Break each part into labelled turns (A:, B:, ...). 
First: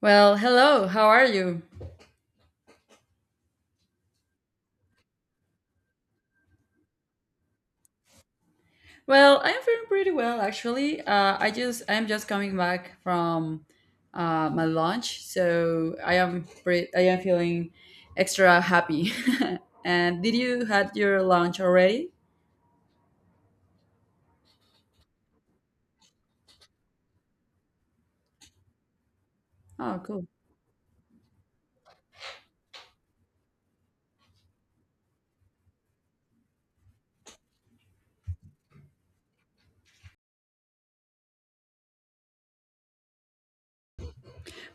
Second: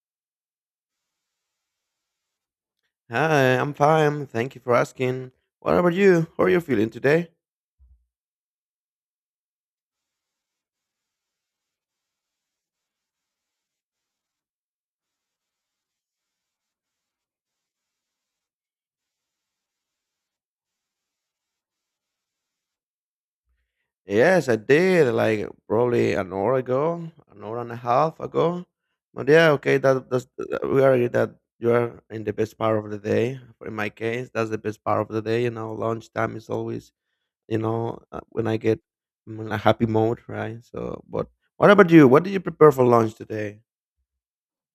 A: Well, hello. How are you?
B: Hi, I'm fine. Thank you for asking. What about you? How are you feeling today?
A: Well, I'm feeling pretty well actually. I'm just coming back from my lunch, so I am I am feeling extra happy. And did you had your lunch already?
B: Yes, I did. Like probably an hour ago, an hour and a half ago. But yeah, okay.
A: Oh,
B: That
A: cool.
B: that's we agree that you are in the best part of the day. In my case, that's the best part of the day. You know, lunchtime is always when I get I'm in a happy mode, right? So, but what about you? What did you prepare for lunch today?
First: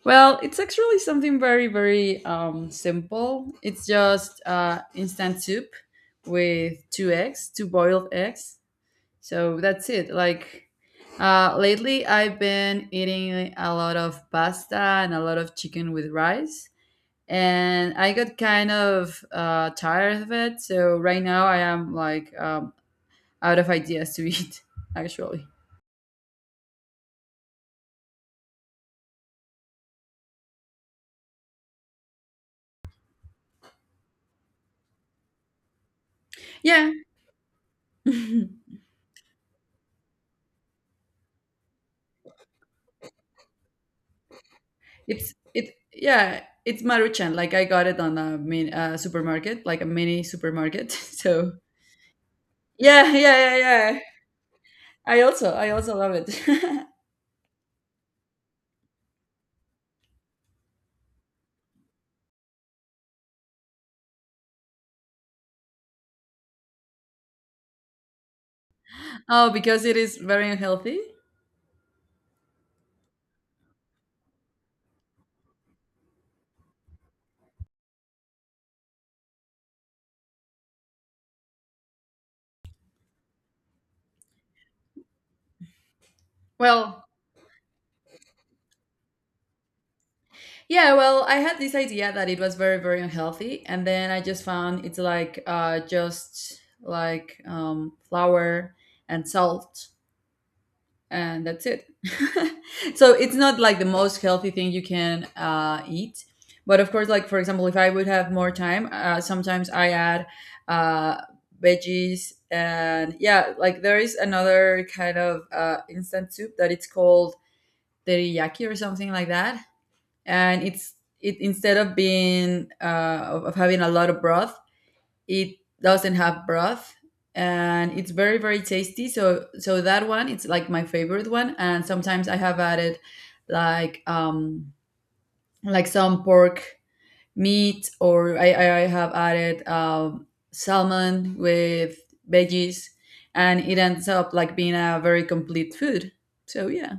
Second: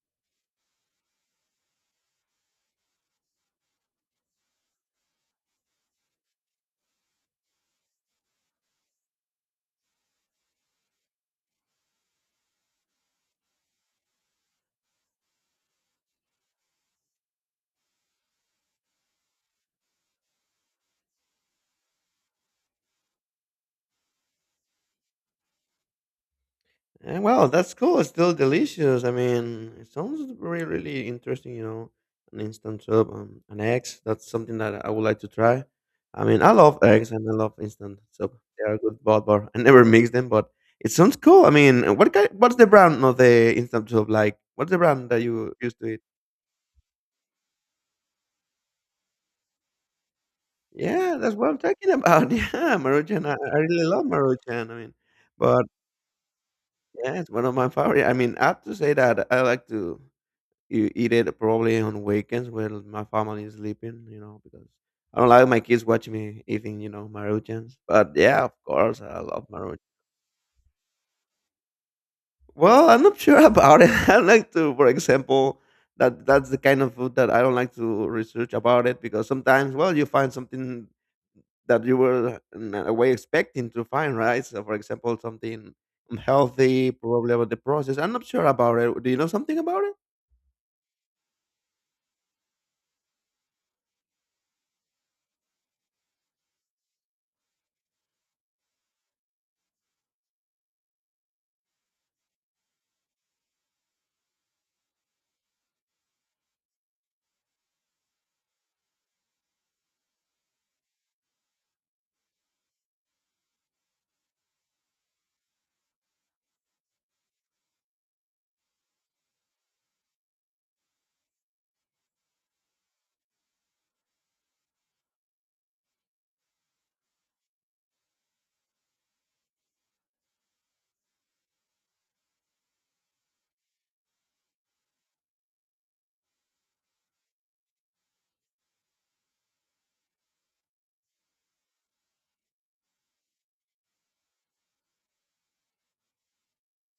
A: Well, it's actually something very very simple. It's just instant soup with two eggs, two boiled eggs. So that's it. Like lately, I've been eating a lot of pasta and a lot of chicken with rice, and I got kind of tired of it. So right now, I am like out of ideas to eat. Actually,
B: Well, that's cool. It's still delicious. I mean, it sounds really, really interesting. You know, an instant soup, an eggs. That's something that I would like to try. I mean, I love
A: yeah,
B: eggs and I love instant soup.
A: it's
B: They are good, but I never mix them. But it sounds cool. I mean, what's the brand of the instant soup like? What's the brand that you
A: it
B: used to eat?
A: yeah. It's Maruchan, like I got it on a mini supermarket, like a mini supermarket.
B: Yeah, that's what
A: So
B: I'm talking about. Yeah,
A: yeah,
B: Maruchan. I,
A: yeah, yeah,
B: I really
A: yeah.
B: love Maruchan. I mean, but
A: I also love it.
B: yeah, it's one of my favorite. I mean, I have to say that I like to. You eat it probably on weekends when my family is sleeping, you know, because I don't like my kids watching me eating, you know, Maruchans. But yeah, of course, I love
A: Oh,
B: Maruchan.
A: because it is very unhealthy.
B: Well, I'm not sure about it. I like to, for example, that's the kind of food that I don't like to research about it because sometimes, well, you find something that you were in a way expecting to find, right? So, for example, something unhealthy,
A: Well,
B: probably about the process. I'm not sure about it. Do you know something about it?
A: yeah, well, I had this idea that it was very, very unhealthy, and then I just found it's like just like flour and salt, and that's it. So it's not like the most healthy thing you can eat. But of course, like for example, if I would have more time, sometimes I add uh, veggies, and yeah, like there is another kind of instant soup that it's called teriyaki or something like that, and it's it instead of being, of having a lot of broth, it doesn't have broth, and it's very very tasty. So that one it's like my favorite one, and sometimes I have added like um like some pork meat, or I have added salmon with veggies, and it ends up like being a very complete food. So yeah,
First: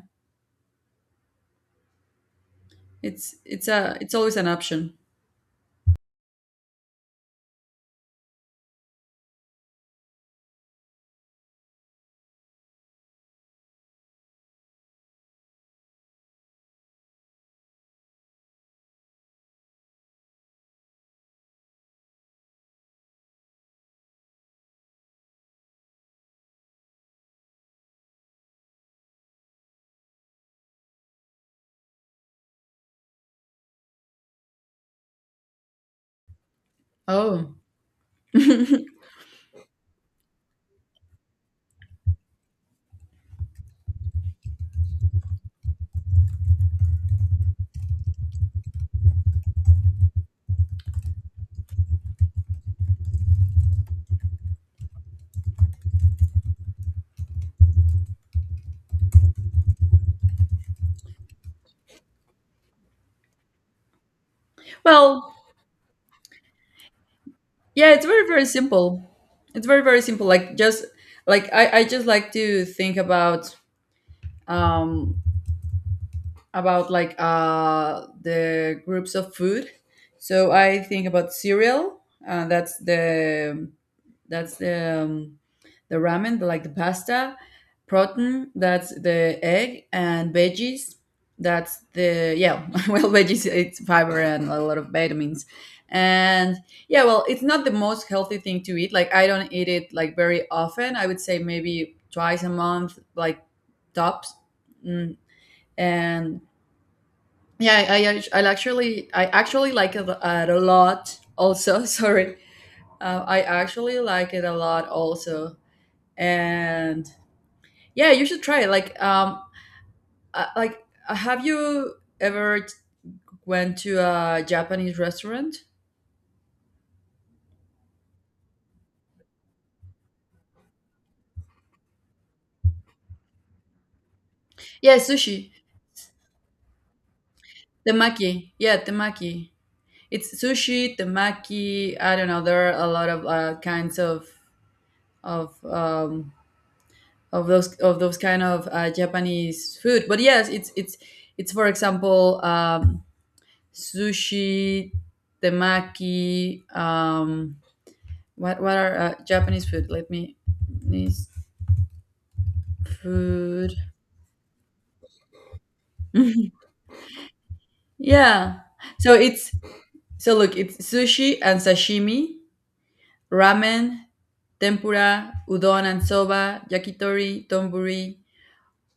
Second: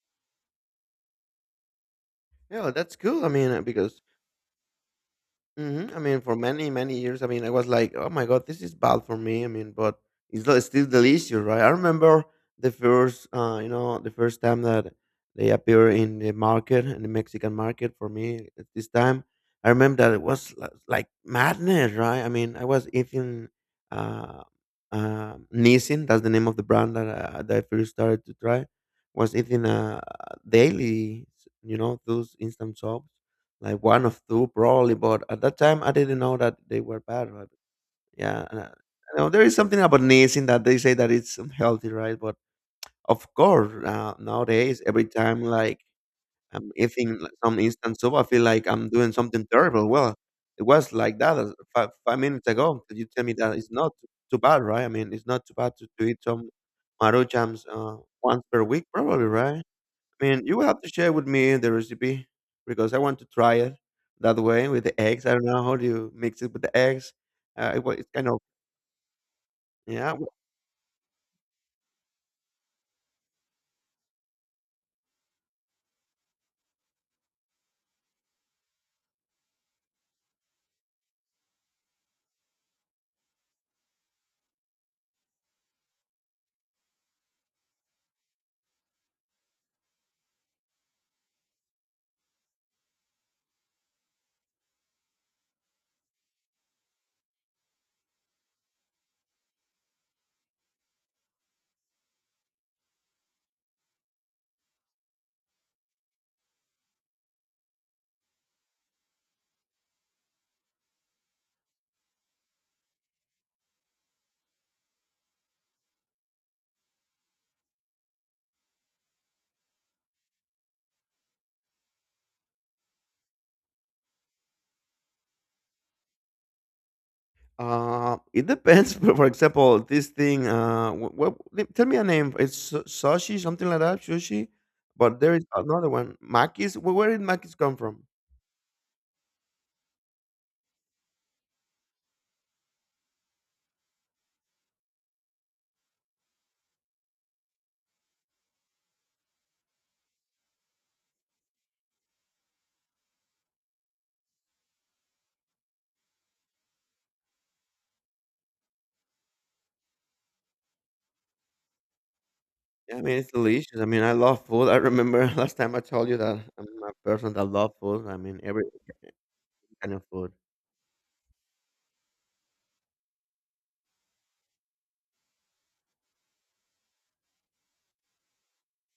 B: Yeah, that's cool. I
A: it's
B: mean,
A: it's a
B: because
A: it's always an option.
B: Mhm. I mean, for many, many years, I mean, I was like, oh my God, this is bad for me. I mean, but it's still delicious, right? I remember the first, you know, the first time that they appear in the market, in the Mexican market for me at this time. I remember that it was like madness, right? I mean, I was eating uh, Nissin, that's the name of the brand that, that I first started to try, was eating daily, you know, those instant soaps like 1 of 2 probably, but at that time, I didn't know that they were bad, right?
A: Oh.
B: yeah, and, uh, you know, there is something about sneezing that they say that it's unhealthy, right? But of course, nowadays, every time, like, I'm eating like some instant soup, I feel like I'm doing something terrible. Well, it was like that as five 5 minutes ago, that you tell me that it's not too bad, right? I mean, it's not too bad to eat some Maruchans, once per week probably, right? I mean, you will have to share with me the recipe because I want to try it that way with the eggs. I
A: Well,
B: don't know how do you mix it with the eggs. It,
A: yeah.
B: wa-
A: it's
B: it's
A: very,
B: kind of
A: very simple. It's very, very
B: yeah.
A: simple.
B: w-
A: Like I just like to think about um the groups of food. So I think about cereal. Uh, that's the that's the ramen, like the pasta, protein. That's the egg and veggies. That's the Yeah. Well, veggies it's fiber and a lot of vitamins. And yeah, well, it's not the most healthy thing to eat. Like I don't eat it like very often. I would say maybe twice a month, like tops. Mm, and yeah, I actually like it a lot. Also, sorry. I actually like it a lot also, and yeah, you should try it have you ever went to a Japanese restaurant?
B: It depends. But for example, this thing. Tell me a name. It's sushi, something like that. Sushi.
A: Yeah,
B: But there is
A: sushi
B: another one. Makis. Where did makis come from?
A: temaki. Yeah, temaki, it's sushi temaki. I don't know, there are a lot of kinds of of um those kind of Japanese food, but yes it's for example sushi temaki. What are Japanese food? Let me Japanese
B: Yeah, I mean, it's
A: food.
B: delicious. I mean, I love food. I remember last time I told you that I'm a person that love food. I mean,
A: Yeah.
B: every
A: So it's,
B: kind of food.
A: so look, it's sushi and sashimi, ramen, tempura, udon and soba, yakitori, donburi,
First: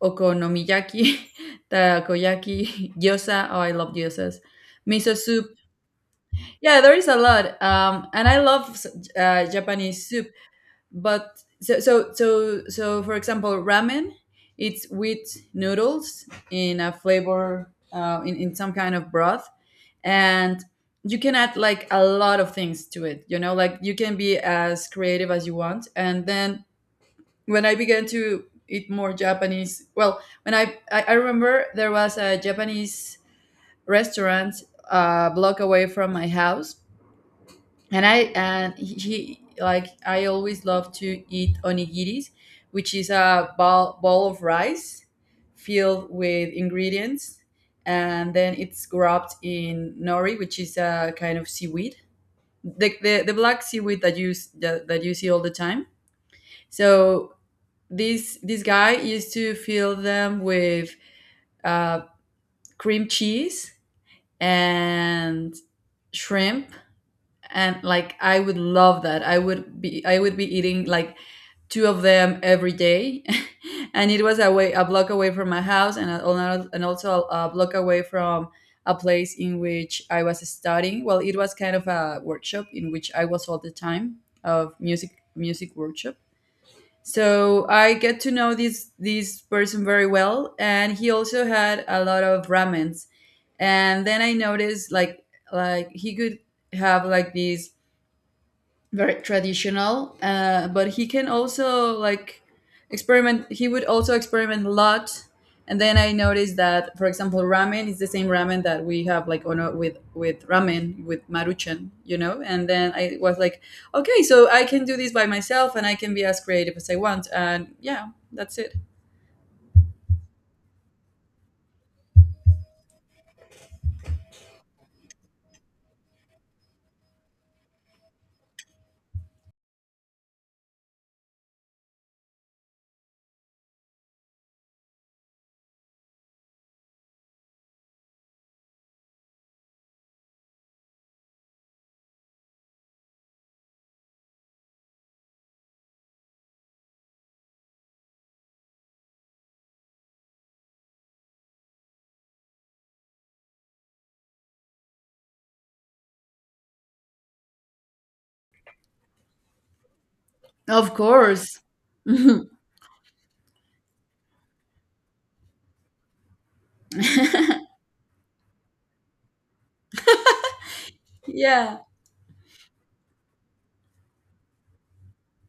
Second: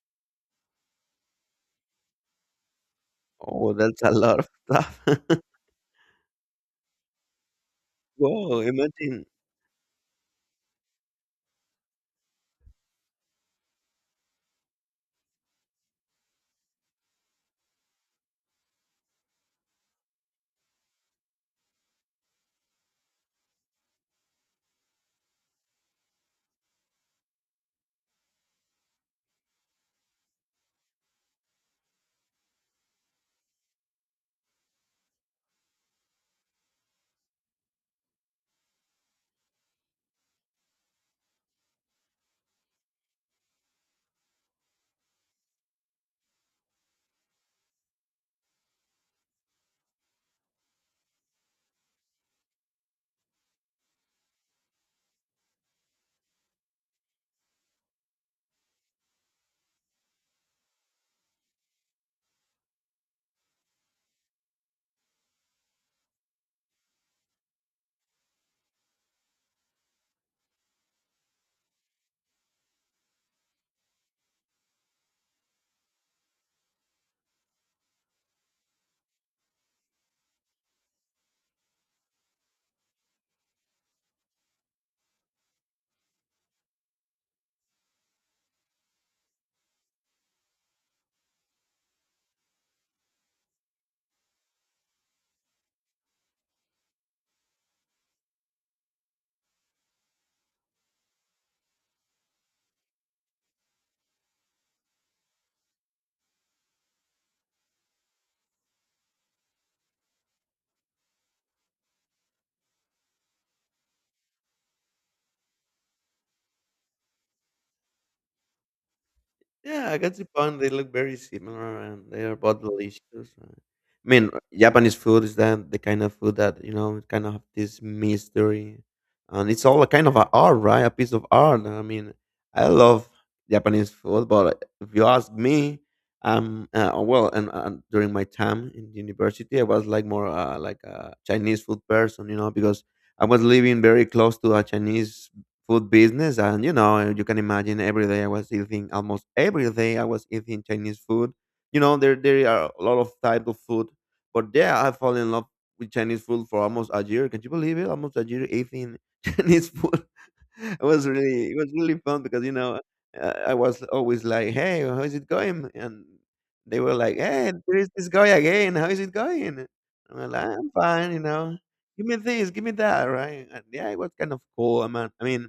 A: okonomiyaki, takoyaki, gyoza. Oh, I
B: Oh,
A: love
B: that's a
A: gyozas.
B: lot of stuff.
A: Miso soup. Yeah, there is a lot. And I
B: Wow,
A: love
B: imagine.
A: Japanese soup. But so for example ramen, it's with noodles in a flavor, in some kind of broth, and you can add like a lot of things to it, you know, like you can be as creative as you want. And then when I began to eat more Japanese, well, when I remember there was a Japanese restaurant a block away from my house, and I and he like I always love to eat onigiris, which is a ball of rice filled with ingredients, and then it's wrapped in nori, which is a kind of seaweed, the the black seaweed that you that you see all the time. So this guy used to fill them with uh, cream cheese and shrimp, and like I would love that. I would be, I would be eating like two of them every day. And it was away a block away from my house, and, and also a block away from a place in which I was studying, well, it was kind of a workshop in which I was all the time, of music workshop. So I get to know this person very well, and he also had a lot of ramens. And then I noticed like he could have like these very traditional, but he can also like experiment. He would also experiment a lot. And then I noticed that for example ramen is the same ramen that we have like on a, with ramen with Maruchan, you know. And then I was like, okay, so I can do this by myself and I can be as creative as I want. And yeah, that's it.
B: Yeah, I got Japan, they look very similar and they are both delicious. I mean, Japanese food is that the kind of food that, you know, it kind of have this mystery. And it's all a kind of a art, right? A piece of art. I mean, I love Japanese food, but if you ask me, well, and during my time in university, I was like more like a Chinese food person, you know, because I was living very close to a Chinese food business, and you know, you can imagine every day I was eating, almost every day I was eating Chinese food. You know, there are a lot of type of food, but yeah, I fall in love with Chinese food for almost a year. Can you believe it? Almost a year eating Chinese food. It
A: Of
B: was really, it
A: course.
B: was really fun because, you know, I was always like, "Hey, how is it going?" And they were like, "Hey, there is this guy again. How is it going?" And I'm like, "I'm fine, you know,
A: Yeah.
B: give me this, give me that," right? And yeah, it was kind of cool. I mean,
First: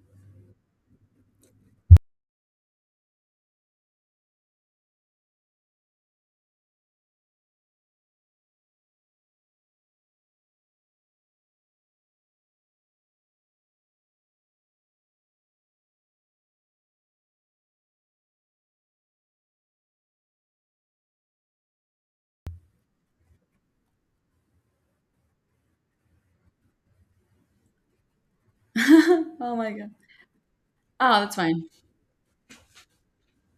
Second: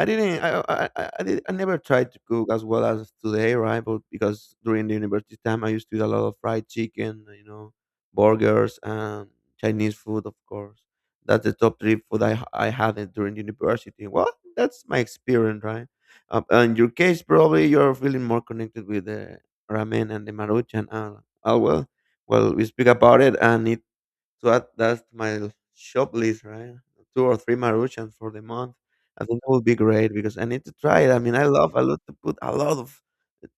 B: I didn't. I never tried to cook as well as today, right? But because during the university time, I used to eat a lot of fried chicken, you know, burgers and Chinese food, of course. That's the top three food I I had it during university. Well, that's my experience, right? In your case, probably you're feeling more connected with the ramen and the maruchan. We speak about it, and it so that, that's my shop list, right? Two or three Maruchans for the month. I think that
A: Oh
B: would
A: my
B: be
A: God.
B: great because I need to try it.
A: Oh, that's fine.
B: I love to put a lot of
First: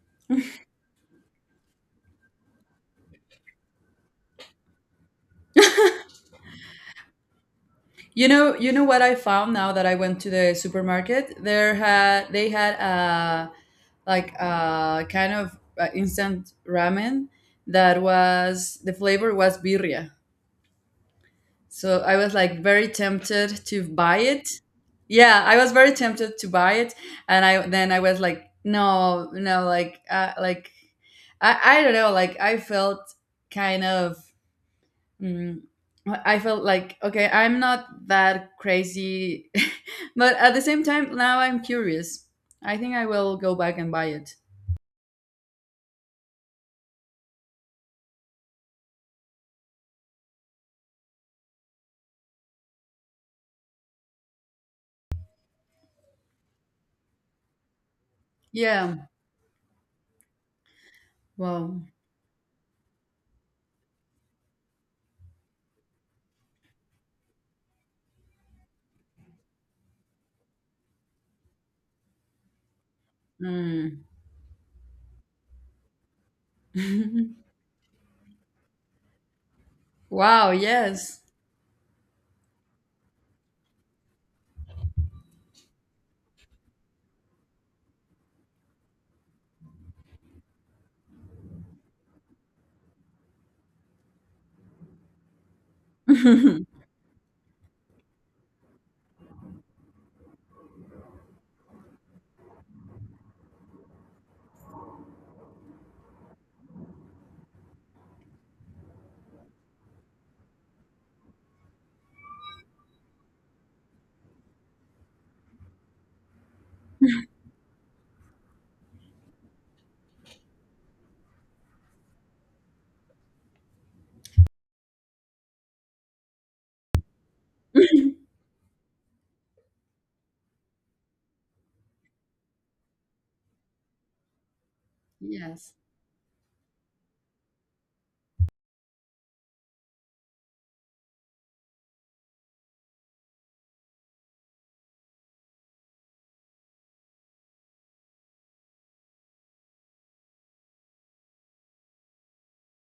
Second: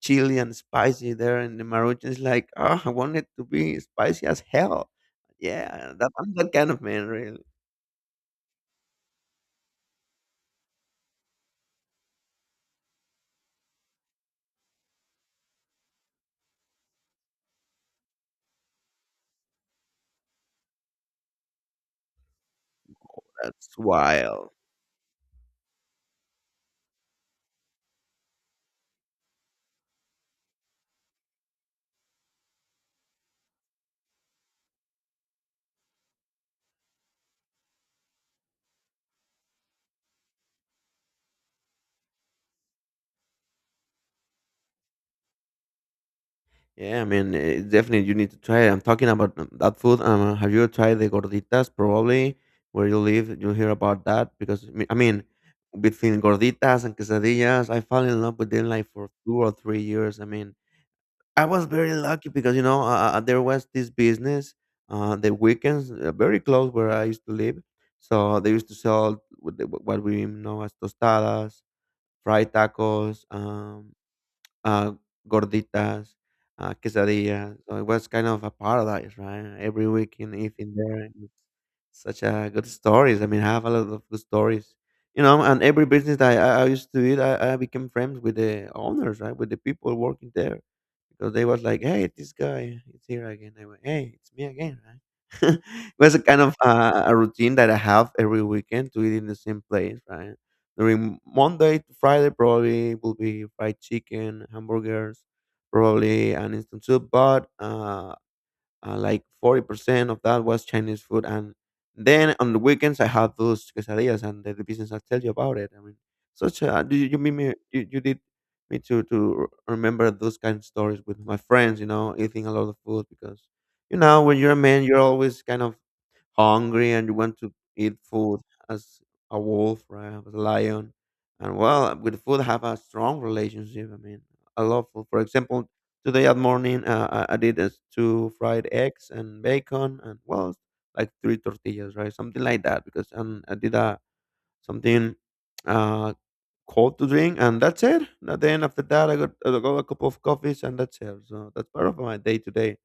B: chili and spicy there, and the Maruchan is like, oh, I want it to be spicy as hell. Yeah, that, I'm that kind of man, really.
A: You know what I found now that I went to the supermarket. There had they had a, like a kind of instant ramen that was the flavor was birria. So I was like very tempted
B: That's
A: to buy it.
B: wild.
A: Yeah, I was very tempted to buy it, and I then I was like, no, no, like, I don't know, like I felt kind of Mm, I felt like, okay, I'm not that crazy, but at the same time, now I'm curious. I think I will go back and buy it.
B: Yeah, I mean, definitely you need to try it. I'm talking about that food. Have you tried the gorditas? Probably where you live, you'll hear about that because I mean, between gorditas and quesadillas, I fell in love with them like
A: Yeah.
B: for 2 or 3 years. I mean, I was
A: Wow.
B: very lucky because, you know, there was this business, the weekends, very close where I used to live, so they used to sell with what we know as tostadas, fried tacos,
A: Mm.
B: uh, gorditas, quesadillas. So it was kind of a paradise, right? Every weekend
A: Wow.
B: eating there. And
A: Yes.
B: it's such a good stories. I mean, I have a lot of good stories, you know. And every business that I used to eat, I became friends with the owners, right? With the people working there, because they was like, "Hey, this guy, is here again." I went, "Hey, it's me again," right? It was a kind of a routine that I have every weekend to eat in the same place, right? During Monday to Friday, probably will be fried chicken, hamburgers, probably an instant soup. But like 40% of that was Chinese food, and then on the weekends I had those quesadillas and the business I tell you about it. I mean, such a you, you made me you, you did me to remember those kind of stories with my friends. You know, eating a lot of food because you know when you're a man, you're always kind of hungry and you want to eat food as a wolf, right? As a lion. And well, with food, have a strong relationship. I mean, I love food. For example,
A: Yes.
B: today at morning, I did two fried eggs and bacon, and well, like three tortillas, right? Something like that. Because and I did something uh, cold to drink, and that's it. And then after that, I got a cup of coffees, and that's it. So that's part of my day today.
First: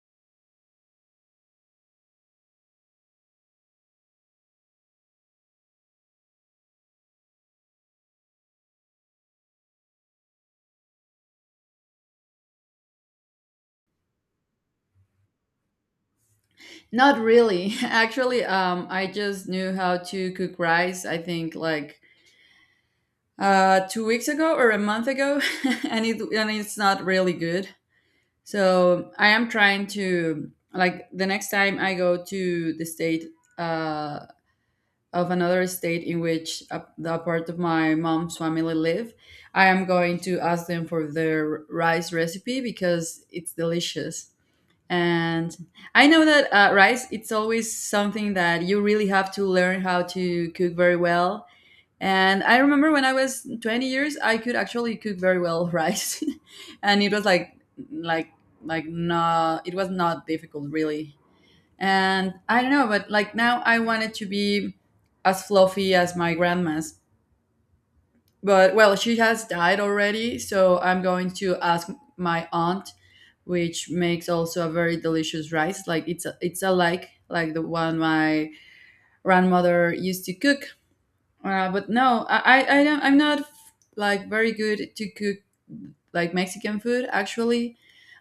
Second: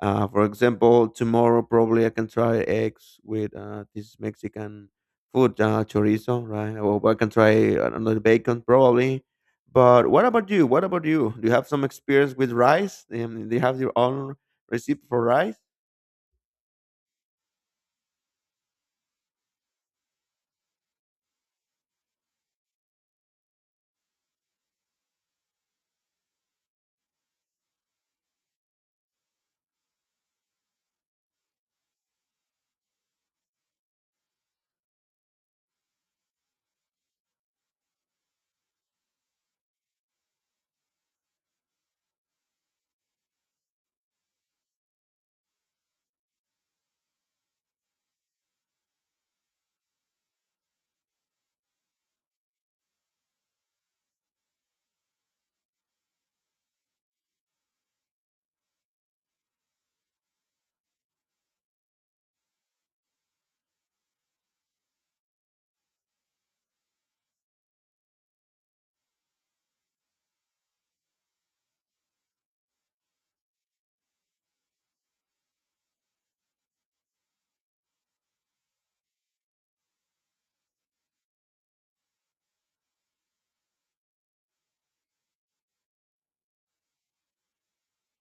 B: For example, tomorrow probably I can try eggs with this Mexican food, chorizo, right? Or I can try another bacon probably. But what about you? What about you? Do you have some experience with rice? Do you have your own recipe for rice?
A: Not really. Actually, I just knew how to cook rice. I think like 2 weeks ago or a month ago, and it's not really good. So I am trying to, like, the next time I go to the state uh, of another state in which the part of my mom's family live, I am going to ask them for their rice recipe because it's delicious. And I know that rice it's always something that you really have to learn how to cook very well. And I remember when I was 20 years, I could actually cook very well rice, and it was like no, it was not difficult really. And I don't know, but like now I wanted to be as fluffy as my grandma's. But well, she has died already, so I'm going to ask my aunt, which makes also a very delicious rice. Like it's a, it's a, like the one my grandmother used to cook. But no, I don't. I'm not like very good to cook like Mexican food. Actually,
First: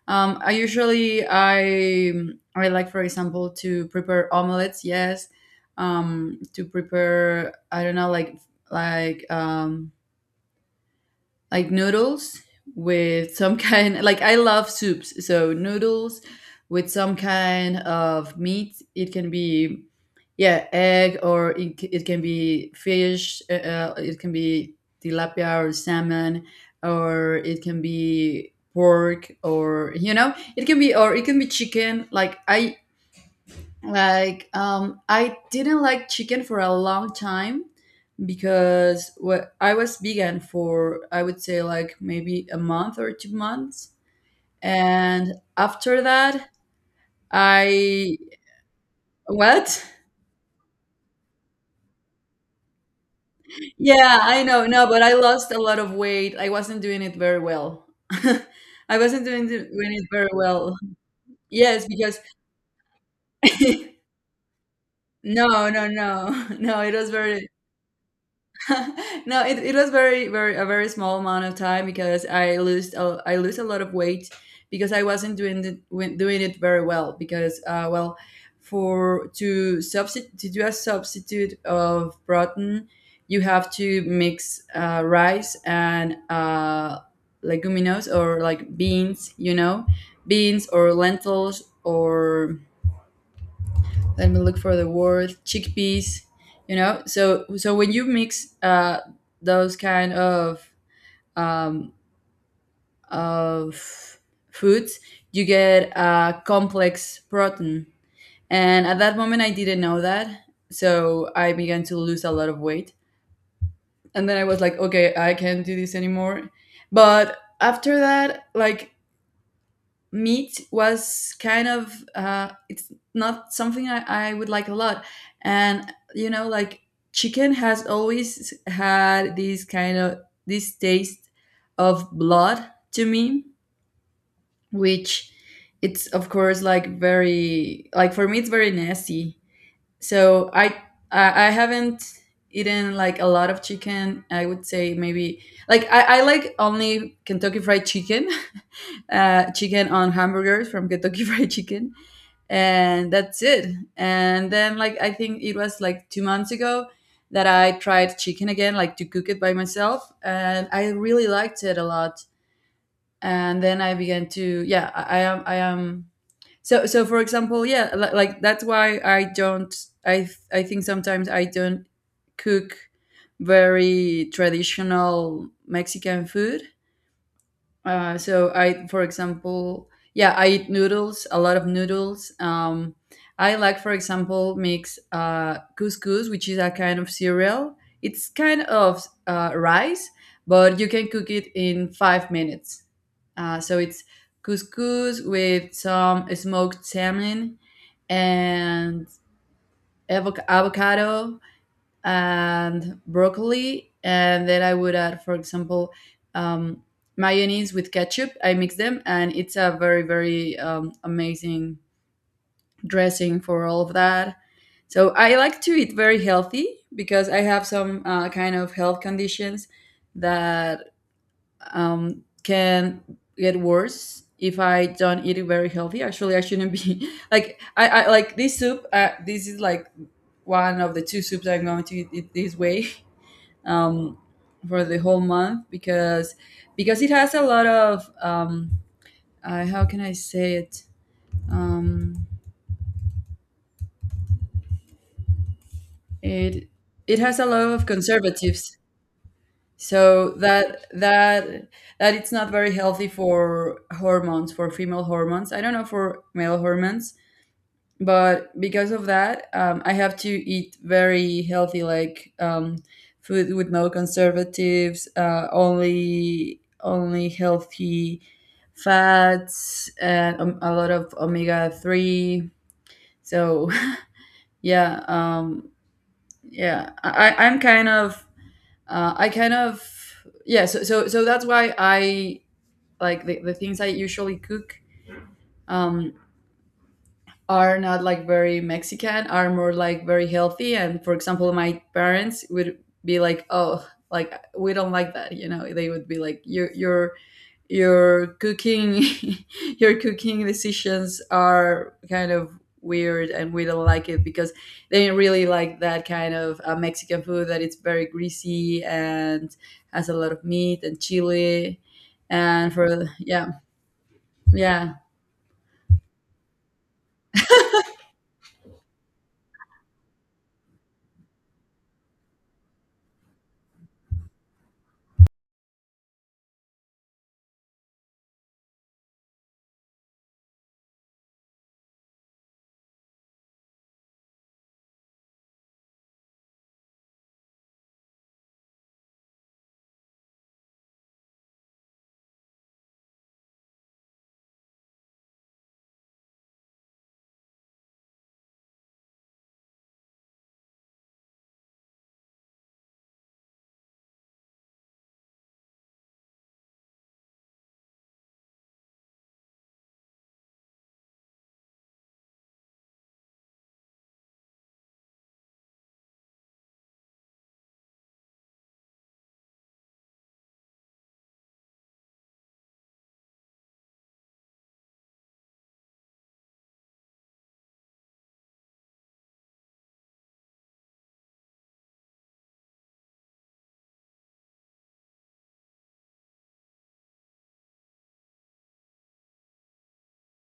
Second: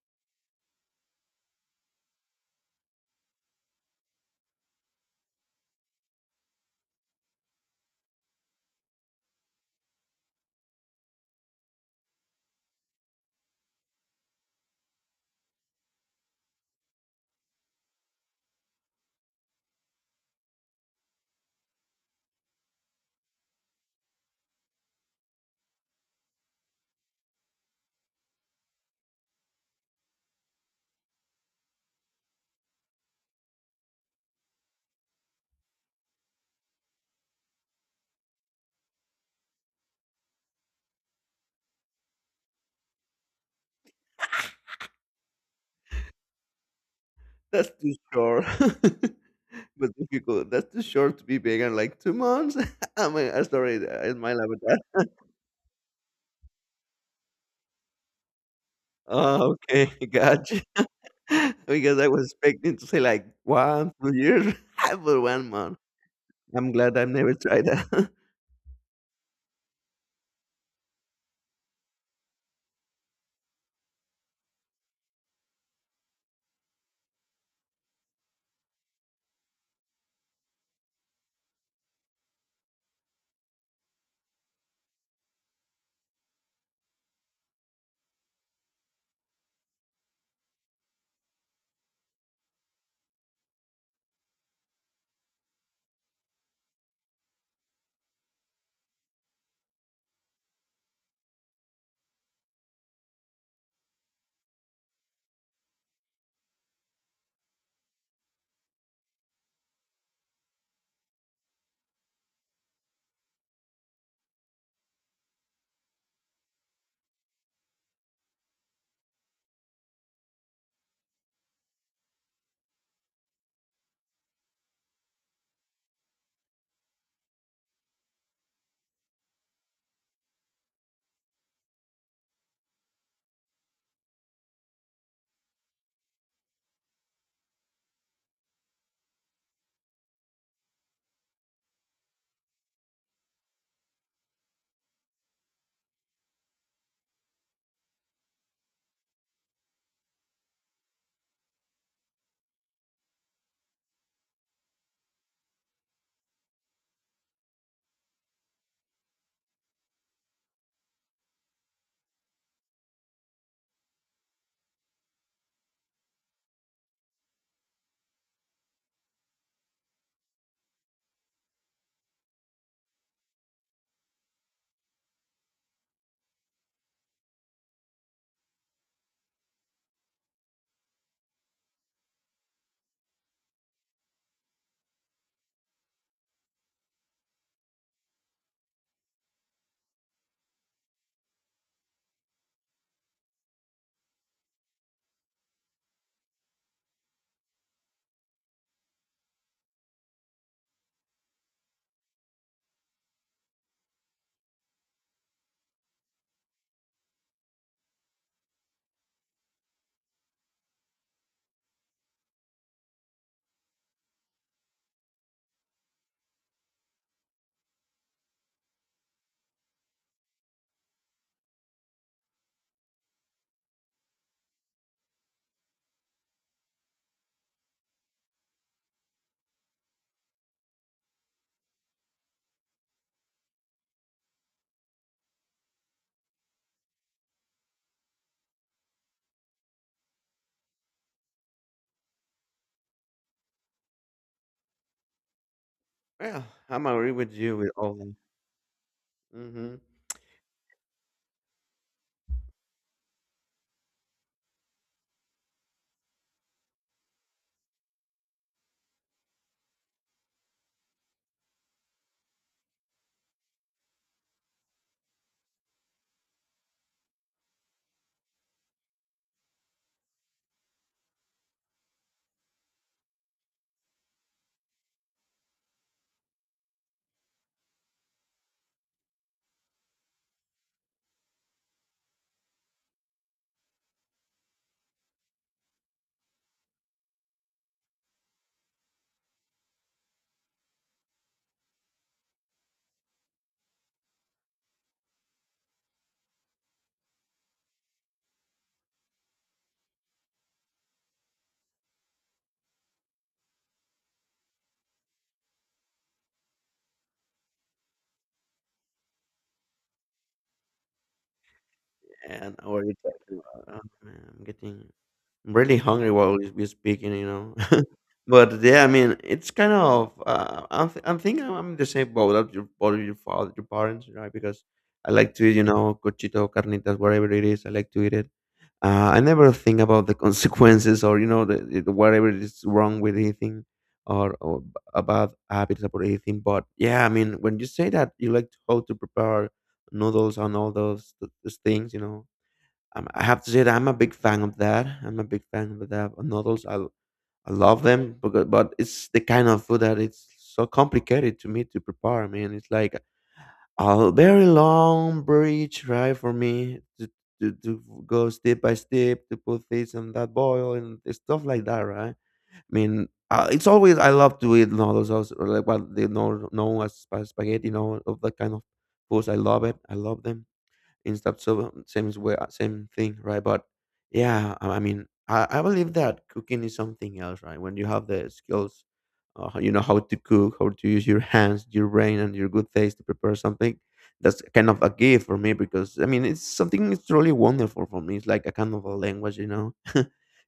A: um, I usually I I like for example to prepare omelets. Yes, to prepare I don't know like like um like noodles with some kind, like I love soups, so noodles with some kind of meat. It can be, yeah, egg, or it can be fish, it can be tilapia or salmon, or it can be pork, or you know, it can be, or it can be chicken. Like I didn't like chicken for a long time because what I was vegan for I would say like maybe a month or 2 months, and after that
B: That's too
A: I
B: short,
A: what?
B: but difficult. That's too short to be vegan. Like 2 months. I mean, I'm sorry, I
A: Yeah,
B: smile
A: I know. No,
B: about
A: but I lost a lot of weight. I wasn't doing it very well. I wasn't doing,
B: Oh, okay,
A: doing it very
B: gotcha.
A: well. Yes,
B: Because I
A: because
B: was expecting to say like 1, 2 years, but 1
A: no,
B: month.
A: no, no.
B: I'm
A: No, it
B: glad I've
A: was
B: never
A: very,
B: tried that.
A: no, it was very very a very small amount of time because I lose a lot of weight because I wasn't doing the, doing it very well because, well, for to substitute, to do a substitute of protein you have to mix rice and, leguminous or like beans, you know, beans or lentils, or let me look for the word, chickpeas, you know. So so when you mix those kind of um of foods, you get a complex protein. And at that moment I didn't know that, so I began to lose a lot of weight. And then I was like, okay, I can't do this anymore. But after that, like, meat was kind of it's not something I would like a lot. And you know, like, chicken has always had this kind of this taste of blood to me, which it's of course like very like for me it's very nasty. So I haven't eaten like a lot of chicken. I would say maybe like I like only Kentucky Fried Chicken, chicken on hamburgers from Kentucky Fried Chicken, and that's it. And then, like, I think it was like 2 months ago that I tried chicken again, like to cook it by myself, and I really liked it a lot. And then I began to, yeah, I am. So, for example, yeah, like that's why I don't. I think sometimes I don't cook very traditional Mexican food, so I, for example, yeah, I eat noodles, a lot of noodles. I like, for example, mix couscous, which is a kind of cereal. It's kind of rice, but you can cook it in 5 minutes. So it's couscous with some smoked salmon and avocado and broccoli, and then I would add, for example, um, mayonnaise with ketchup. I mix them, and it's a very very amazing dressing for all of that. So I like to eat very healthy because I have some kind of health conditions that can get worse if I don't eat it very healthy. Actually, I shouldn't be. Like I like this soup. This is like one of the two soups I'm going to eat it this way. um, for the whole month because it has a lot of how can I say it, um,
B: Well,
A: it
B: I'm agree
A: it
B: with
A: has a
B: you
A: lot
B: with
A: of
B: all that.
A: conservatives,
B: Mhm.
A: so that it's not very healthy for hormones, for female hormones. I don't know for male hormones, but because of that, I have to eat very healthy, like food with no conservatives, only healthy fats and a lot of omega-3. So yeah, yeah, I'm kind of I kind of, yeah, so that's why I like the things I usually cook, um, are not like very Mexican, are more like very healthy. And for example, my parents would be like, "Oh, like we don't like that," you know. They would be like, "Your your cooking, your cooking decisions are kind of weird, and we don't like it," because they really like that kind of Mexican food that it's very greasy and has a lot of meat and chili.
B: And I
A: And
B: already
A: for,
B: talked
A: yeah,
B: about, oh man, I'm getting
A: yeah.
B: I'm really hungry while we're speaking, you know. But yeah, I mean, it's kind of I'm thinking I'm in the same boat as your both of your father, your parents, right? Because I like to eat, you know, cochito, carnitas, whatever it is. I like to eat it. I never think about the consequences or you know the whatever is wrong with eating or, or b- about habits about eating. But yeah, I mean, when you say that you like to how to prepare noodles and all those things, I have to say that I'm a big fan of that. I'm a big fan of that. Of noodles, I love them, but it's the kind of food that it's so complicated to me to prepare. I mean, it's like a very long bridge, right, for me to go step by step to put this and that boil and stuff like that, right? I mean, it's always I love to eat noodles, also, or like what they know known as spaghetti, you know, of that kind of foods. I love it. I love them. Instant so well, same way same thing, right? But yeah, I mean, I believe that cooking is something else, right? When you have the skills, you know how to cook, how to use your hands, your brain, and your good taste to prepare something. That's kind of a gift for me because I mean it's something it's really wonderful for me. It's like a kind of a language, you know.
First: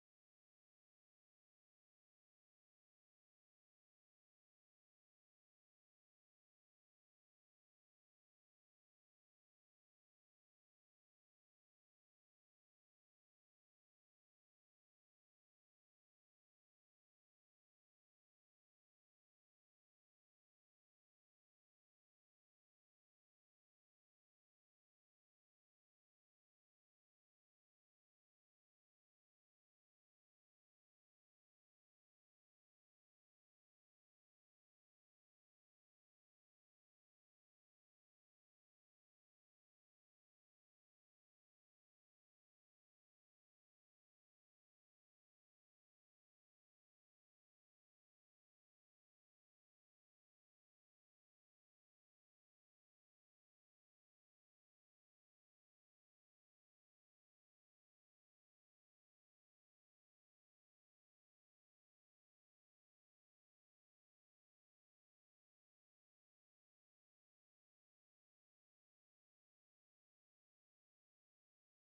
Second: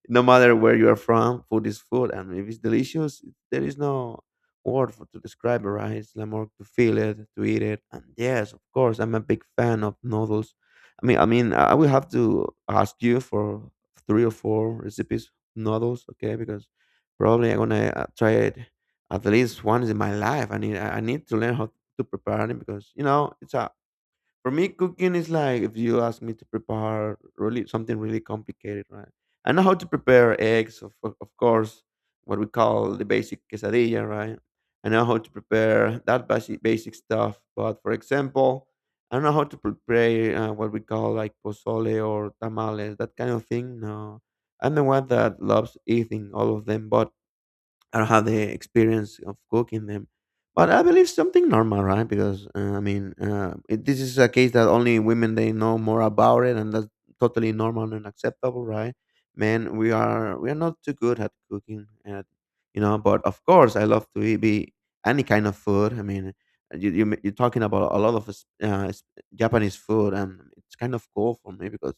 B: No matter where you are from, food is food, and if it's delicious, there is no word for, to describe it. Right? It's like more to feel it, to eat it, and yes, of course, I'm a big fan of noodles. I mean, I will have to ask you for three or four recipes noodles, okay? Because probably I'm gonna try it at least once in my life. I need to learn how to prepare it because you know it's a for me cooking is like if you ask me to prepare really something really complicated, right? I know how to prepare eggs, of course, what we call the basic quesadilla, right? I know how to prepare that basic basic stuff, but for example, I don't know how to prepare what we call like pozole or tamales, that kind of thing. No, I'm the one that loves eating all of them, but I don't have the experience of cooking them, but I believe something normal, right? Because it, this is a case that only women they know more about it, and that's totally normal and acceptable, right? Men, we are not too good at cooking, and you know. But of course, I love to eat be any kind of food. I mean, you're talking about a lot of Japanese food, and it's kind of cool for me because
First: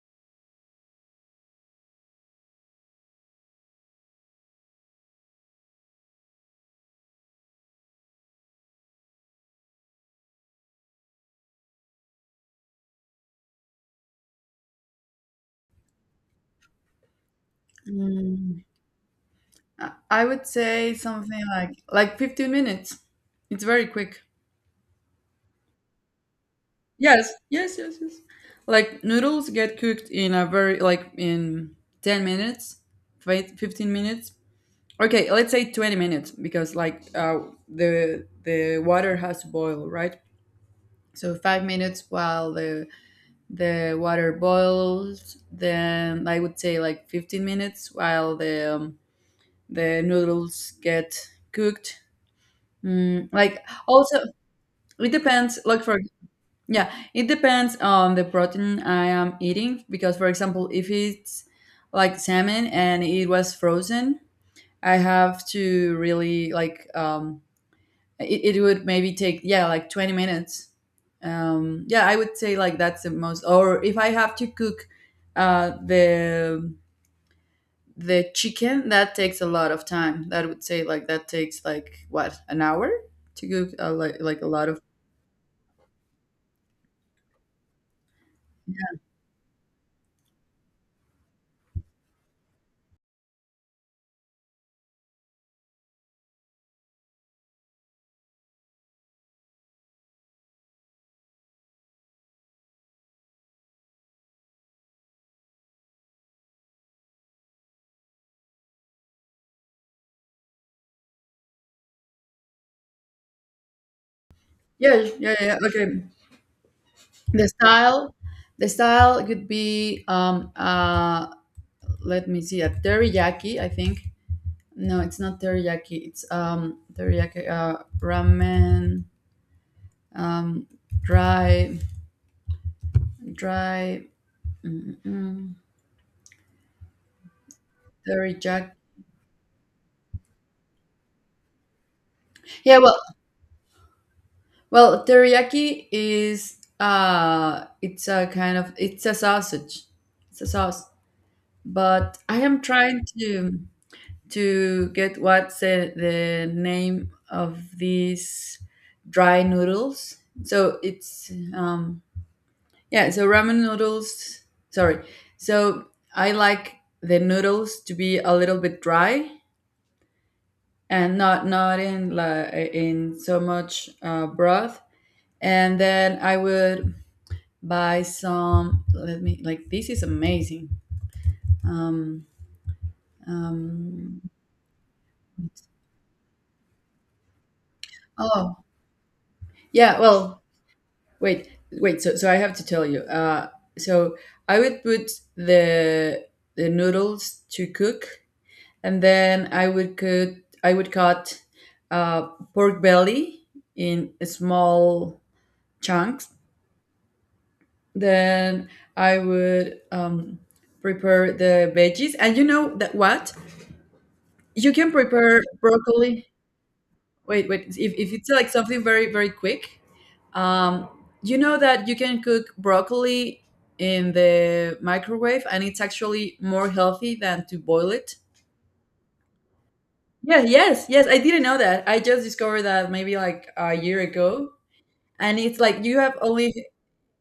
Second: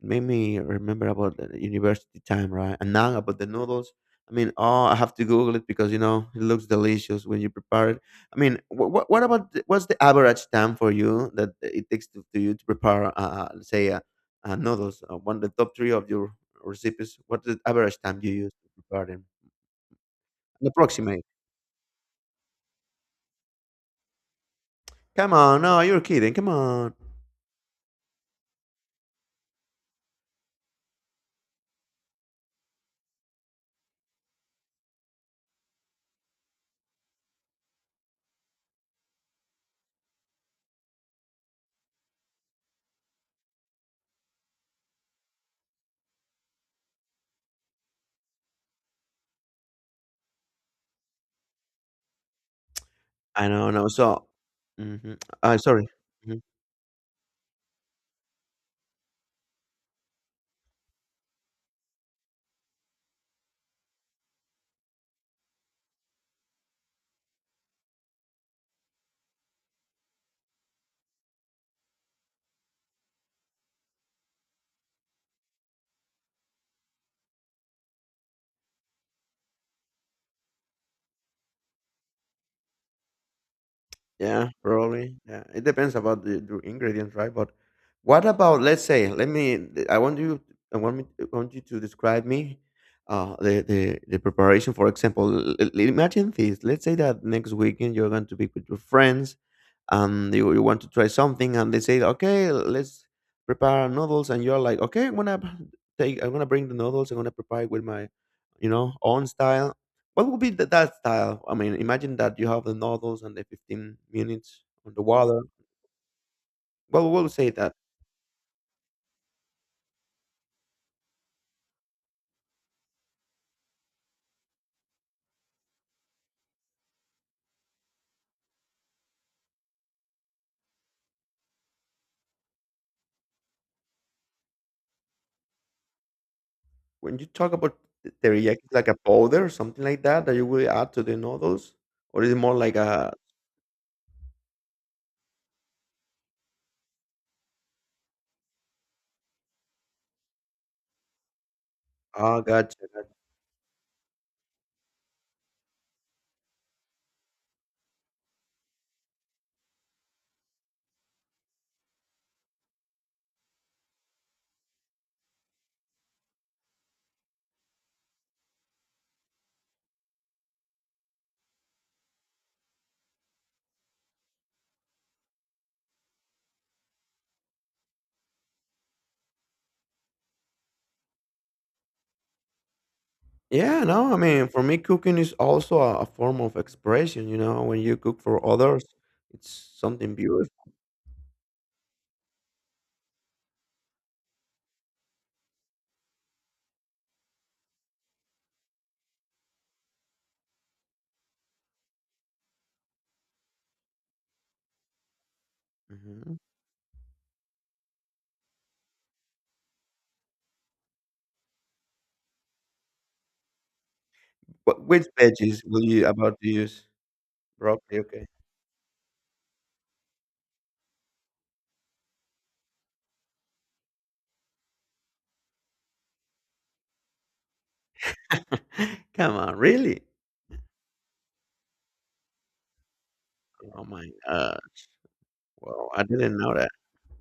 B: it made me remember about the university time, right? And now about the noodles I mean, oh, I have to Google it because you know it looks delicious when you prepare it. I mean, what about the, what's the average time for you that it takes to you to prepare, let's say, noodles? One the top three of your recipes. What's the average time you use
A: Mm.
B: to prepare them?
A: I would say
B: Approximate.
A: something like 15 minutes. It's very quick.
B: Come on, no, you're kidding. Come on.
A: Yes, yes, yes, yes. Like noodles get cooked in a very like in 10 minutes, wait, 15 minutes. Okay, let's say 20 minutes because like the water has to boil, right? So 5 minutes while the water boils, then I would say like 15 minutes while the noodles get cooked. Mm,
B: I
A: like
B: know, no.
A: also.
B: So,
A: It
B: hmm
A: depends. Like
B: sorry.
A: for, yeah, it depends on the protein I am eating because, for example, if it's like salmon and it was frozen, I have to really like, it would maybe take, yeah, like 20 minutes. Yeah, I would say like that's the most. Or if I have to cook uh, the the chicken, that takes a lot of time. That would say like that takes like, what, an hour to cook like a
B: Yeah,
A: lot of.
B: probably. Yeah, it depends about the ingredients, right? But what about let's say, let me. I want you. I want me. I want you to describe me. The preparation. For example, imagine this. Let's say that next weekend you're going to be with your friends and you want to try something and they say okay let's prepare noodles and you're like okay I'm gonna take I'm gonna bring the noodles I'm gonna prepare it with my you know own style, what would be the, that style, I mean imagine that you have the noodles and the 15 minutes
A: Yeah,
B: on the
A: yeah, yeah,
B: water
A: yeah, okay.
B: well we'll
A: The
B: say that
A: style, the style could be um, uh, let me see, a teriyaki, I think. No, it's not teriyaki, it's um, teriyaki uh, ramen, um, dry, dry. Mm, mm,
B: when you talk about the- teriyaki
A: teriyaki.
B: it's like a powder or something like that that you will add to the noodles or is it more like
A: Yeah, well,
B: a
A: well, teriyaki is uh, it's a kind of, it's a sausage, it's a sauce, but I
B: ah
A: am
B: gotcha.
A: trying to get what's the name of these dry noodles. So it's yeah. So ramen noodles. Sorry. So I like the noodles to be a little bit dry and not in la, in so much broth. And then I would buy some. Let me, like, this is amazing. Um,
B: Yeah, no, I
A: um,
B: mean, for me, cooking is also a form of expression. You know, when you cook for
A: oh
B: others, it's
A: yeah.
B: something
A: Well,
B: beautiful.
A: wait, wait. So, so I have to tell you. So I would put the noodles to cook, and then I would cut, I would cut uh, pork belly in small chunks.
B: Hmm.
A: Then I would prepare the veggies, and you know that what you
B: What
A: can
B: which
A: prepare
B: veggies will you
A: broccoli.
B: about to use?
A: Wait, wait.
B: Broccoli,
A: If
B: okay.
A: it's like something very very quick, Um, you know that you can cook broccoli in the microwave and it's actually more healthy than to boil it.
B: Come on, really?
A: Yeah, yes, yes. I didn't know that. I just discovered that maybe like a
B: Oh
A: year
B: my
A: ago.
B: god!
A: And it's like
B: Wow,
A: you
B: I
A: have
B: didn't
A: only,
B: know that.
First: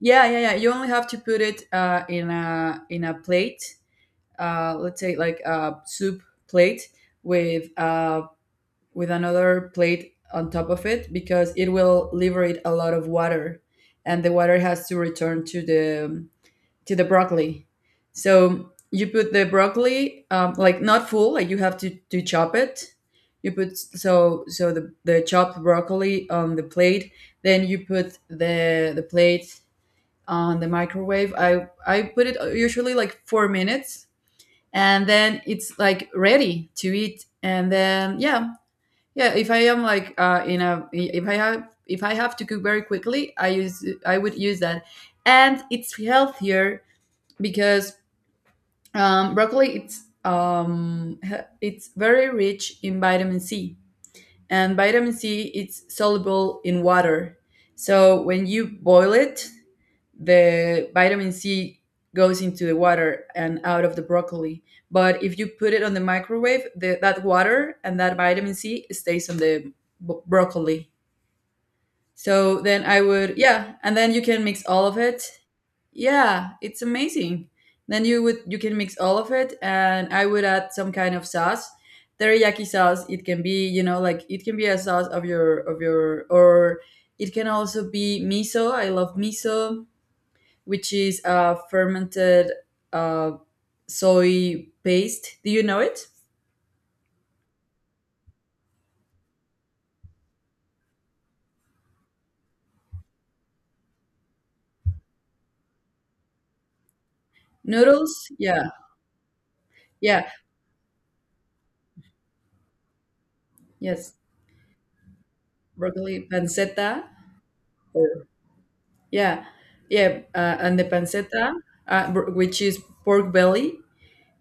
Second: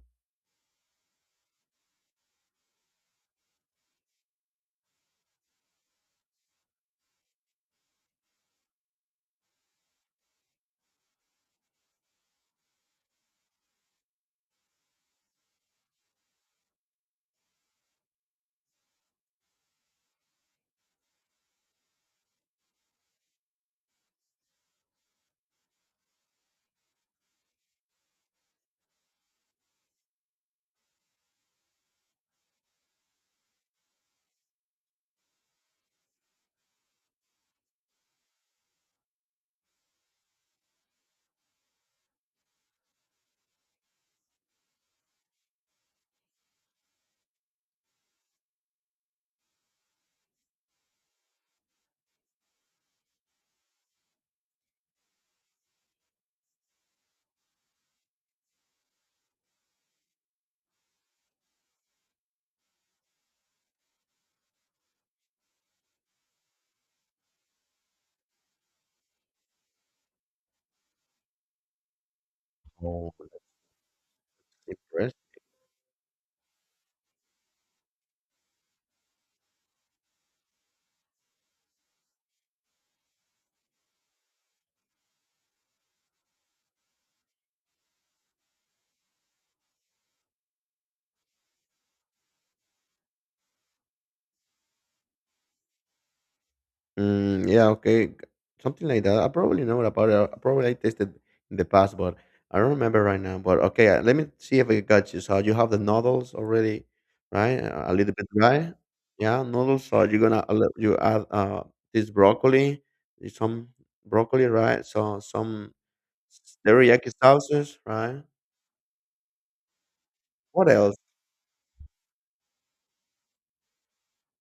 A: yeah, yeah, yeah. You only have to put it in a plate. Let's say like a soup plate with uh, with another plate on top of it because it will liberate a lot of water, and the water has to return to the broccoli. So you put the broccoli, like not full, like you have to chop it. You put, so so the chopped broccoli on the plate. Then you put the plate on the microwave. I put it usually like 4 minutes, and then it's like ready to eat. And then, yeah, yeah. If I am like in a if I have, if I have to cook very quickly, I would use that, and it's healthier because broccoli it's it's very rich in vitamin C, and vitamin C it's soluble in water. So when you boil it, the vitamin C goes into the water and out of the broccoli. But if you put it on the microwave, that water and that vitamin C stays on the broccoli. So then I
B: Oh,
A: would, yeah, and then you can mix all of
B: that's
A: it. Yeah, it's amazing. Then you would, you can mix all of it, and I would add some kind of sauce, teriyaki sauce. It can be, you know, like it can be a sauce of your, or it can also be miso. I love miso, which is a fermented uh, soy paste. Do you know it?
B: Mm, yeah, okay, g- something like that. I probably know about it. I probably I tasted in the past, but I don't remember right now. But okay, let me see if I got you. So you have the noodles already, right? A little
A: Noodles.
B: bit
A: Yeah,
B: dry. Yeah, noodles. So you're
A: yeah,
B: gonna a you add this broccoli, eh, some
A: yes.
B: broccoli, right? So some
A: Broccoli pancetta.
B: teriyaki sauces, right?
A: Or, yeah, yeah,
B: What
A: and the
B: else?
A: pancetta, which is pork belly,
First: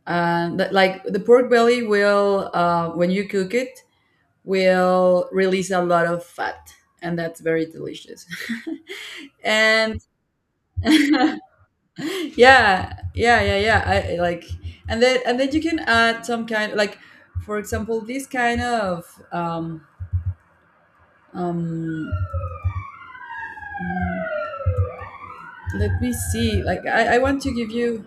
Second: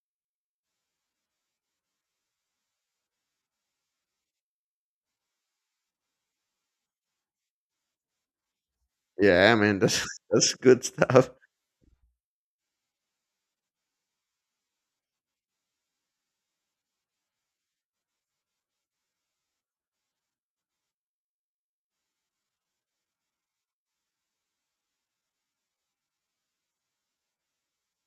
A: and that, like the pork belly will, when you cook it, will release a lot of fat and that's very delicious.
B: Yeah, I mean
A: And
B: that's that's good stuff.
A: yeah yeah yeah yeah I like, and then, and then you can add some kind, like, for example, this kind of um, um, let me see, like, I want to give you.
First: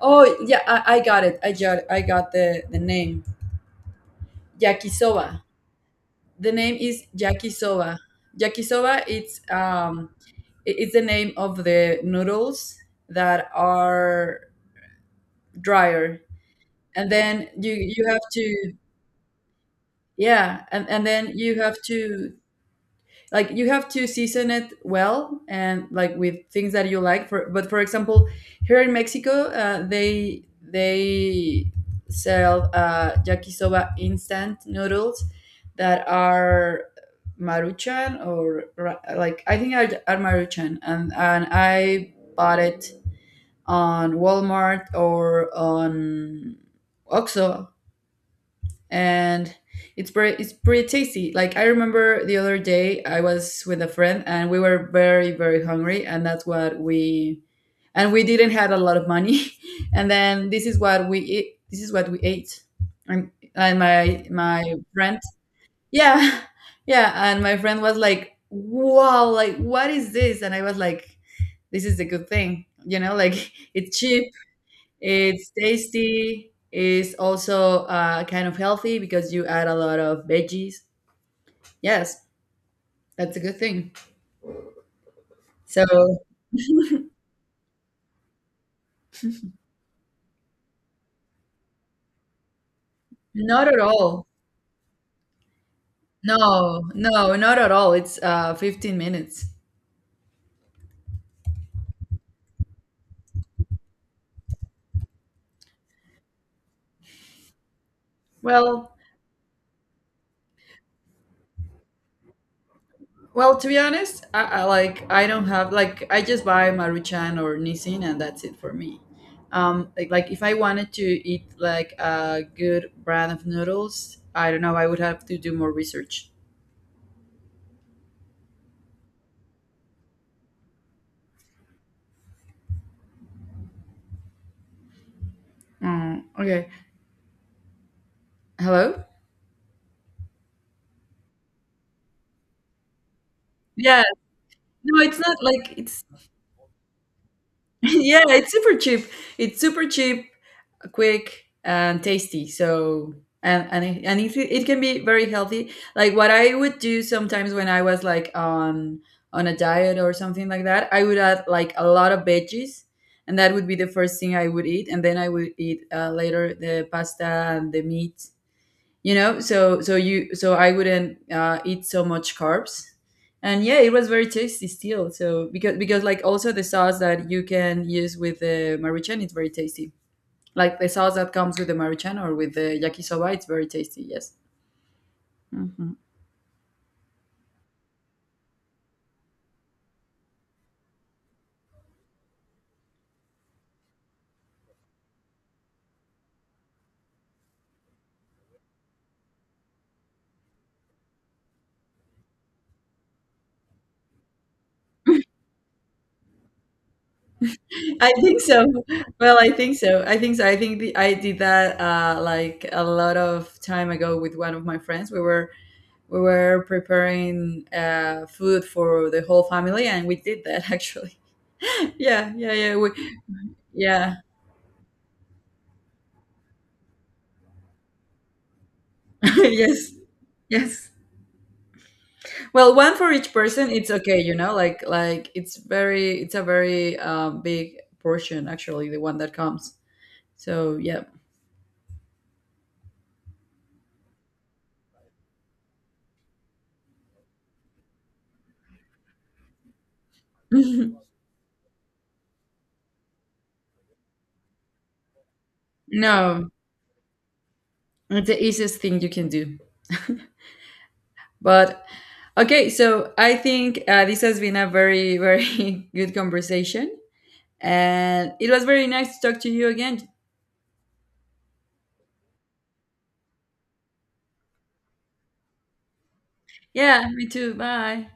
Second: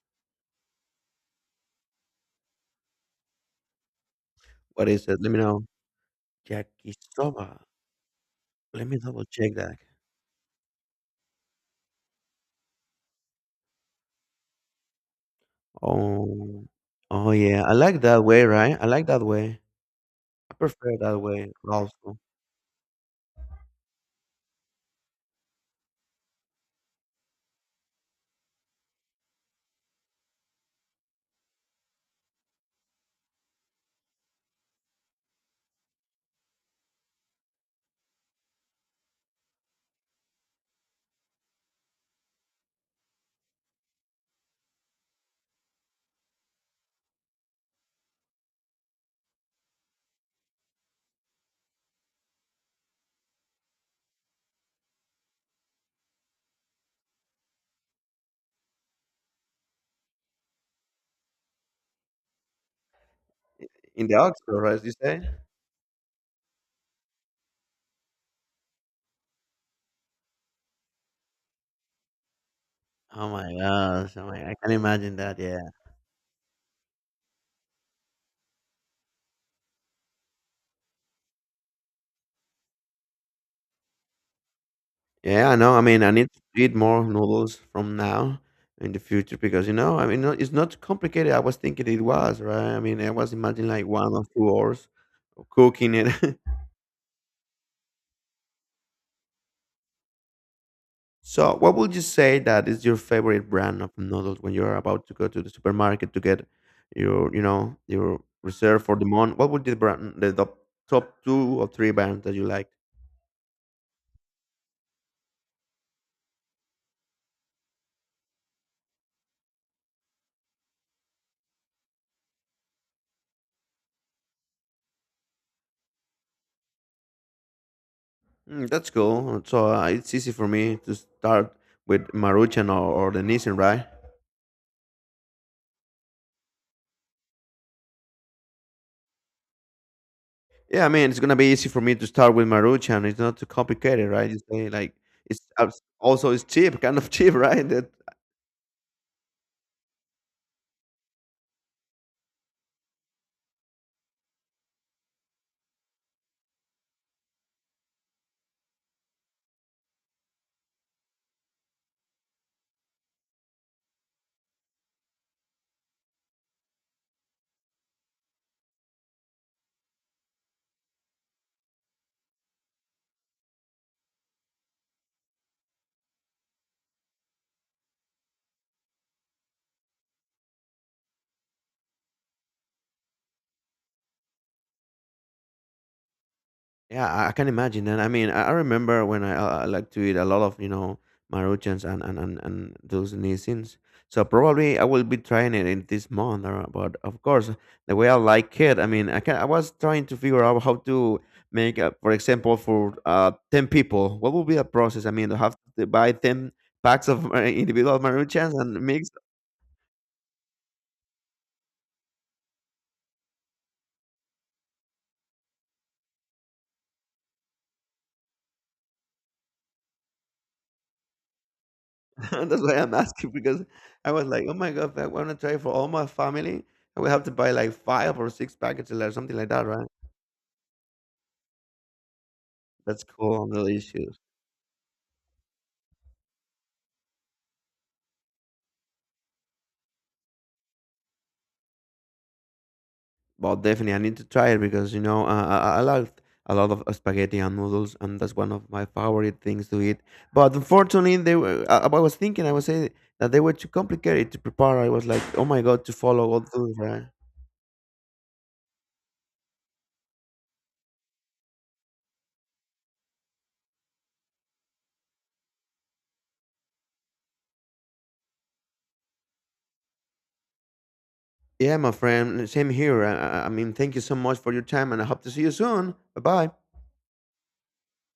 A: Oh yeah, I got, I got the name,
B: What is it? Let me
A: yakisoba.
B: know.
A: The name is
B: Yakisoba.
A: yakisoba.
B: Let me
A: Yakisoba,
B: double
A: it's
B: check that.
A: um, it's the name of the noodles that are drier.
B: Oh.
A: And
B: Oh,
A: then
B: yeah.
A: you
B: I like
A: you have
B: that way,
A: to,
B: right? I like that way. I
A: yeah,
B: prefer
A: and
B: that
A: then
B: way
A: you have
B: also.
A: to, like, you have to season it well and like with things that you like for, but for example here in Mexico they sell yakisoba instant noodles that are Maruchan, or like I think are Maruchan, and I bought it on Walmart or on Oxxo, and it's pretty, it's pretty tasty. Like I remember the other day I was with a friend and we were very very hungry, and that's what we, and we didn't had a lot of money, and then this is what we eat, this is what we ate. And
B: In the Oxford,
A: my
B: right, you
A: friend,
B: say?
A: yeah, yeah, and my friend was like, "Wow, like what is this?" And I was like, "This is a good thing, you know,"
B: Oh
A: like
B: my
A: it's
B: gosh. Oh
A: cheap,
B: my, I can imagine that,
A: it's
B: yeah.
A: tasty. It's also kind of healthy because you add a lot of veggies. Yes, that's a good thing.
B: Yeah, I know. I mean, I
A: So,
B: need to eat more noodles from now in the future because, you know, I mean, it's not complicated. I was thinking it was, right? I mean, I was
A: not
B: imagining
A: at
B: like one or
A: all.
B: two hours of cooking it.
A: No, no, not at all. It's 15 minutes.
B: So, what would you say that is your favorite brand of noodles when you're about to go to the supermarket to get your, you know, your reserve
A: Well,
B: for the month? What would the brand, the top two or three brands that you like?
A: well, to be honest, I like, I don't have like, I just buy Maruchan or Nissin and that's it for me. Like if I wanted to eat like a good brand of noodles, I don't know. I would have to do more research.
B: Mm, that's cool. So it's easy for me to start with Maruchan or the Nissan, right?
A: Mm, okay. Hello.
B: Yeah, I mean it's gonna be easy for me to start with Maruchan. It's not too
A: Yeah,
B: complicated, right? You say like
A: no, it's not
B: it's
A: like it's
B: also it's cheap, kind of cheap, right? That
A: yeah, it's super cheap. It's super cheap, quick, and tasty. So, and it, it can be very healthy. Like what I would do sometimes when I was like on a diet or something like that, I would add like a lot of veggies, and that would be the first thing I would eat, and then I would eat later the pasta and the meat, you know, so, so you, so I wouldn't eat so much carbs, and yeah, it was very tasty still. So because like also the sauce that you can use with the Maruchan it's very tasty, like the sauce that comes with the Maruchan or with the yakisoba it's very tasty. Yes. Hmm.
B: Yeah, I can imagine that. I mean, I remember when I like to eat a lot of, you know, Maruchans and those nisins. So probably I will be trying it in this month. But of course, the way I like it, I mean, I can, I was trying to figure out how to make, for example, for 10 people, what will be the process? I mean, to have to buy 10 packs of individual
A: I think
B: Maruchans
A: so.
B: and mix
A: Well, I think so. I think so. I think the, I did that like a lot of time ago with one of my friends. We were, we were preparing food for the whole family, and we did that actually. Yeah, yeah,
B: that's
A: yeah.
B: why
A: We,
B: I'm asking because I
A: yeah,
B: was like, oh my god, I want to try for all my family. I will have to buy like five or six packets or something like that, right?
A: yes, yes. Well, one
B: That's
A: for each
B: cool, no
A: person. It's okay,
B: issues.
A: you know. Like it's very, it's a very big portion actually. The one that comes. So yeah.
B: Well, definitely, I need to try it because you know I love a lot of spaghetti and noodles, and that's one of my favorite things to eat. But unfortunately, they were. I was thinking, I was saying that they were too complicated to prepare. I was like, oh my god, to follow all
A: No,
B: those, right?
A: it's the easiest thing you can do. But okay, so I think this has been a very, very good conversation, and it was very nice to talk to you again.
B: Yeah, my friend. Same here. I mean, thank you so much for your time, and I hope to see you soon. Bye bye.
A: Yeah, me too. Bye.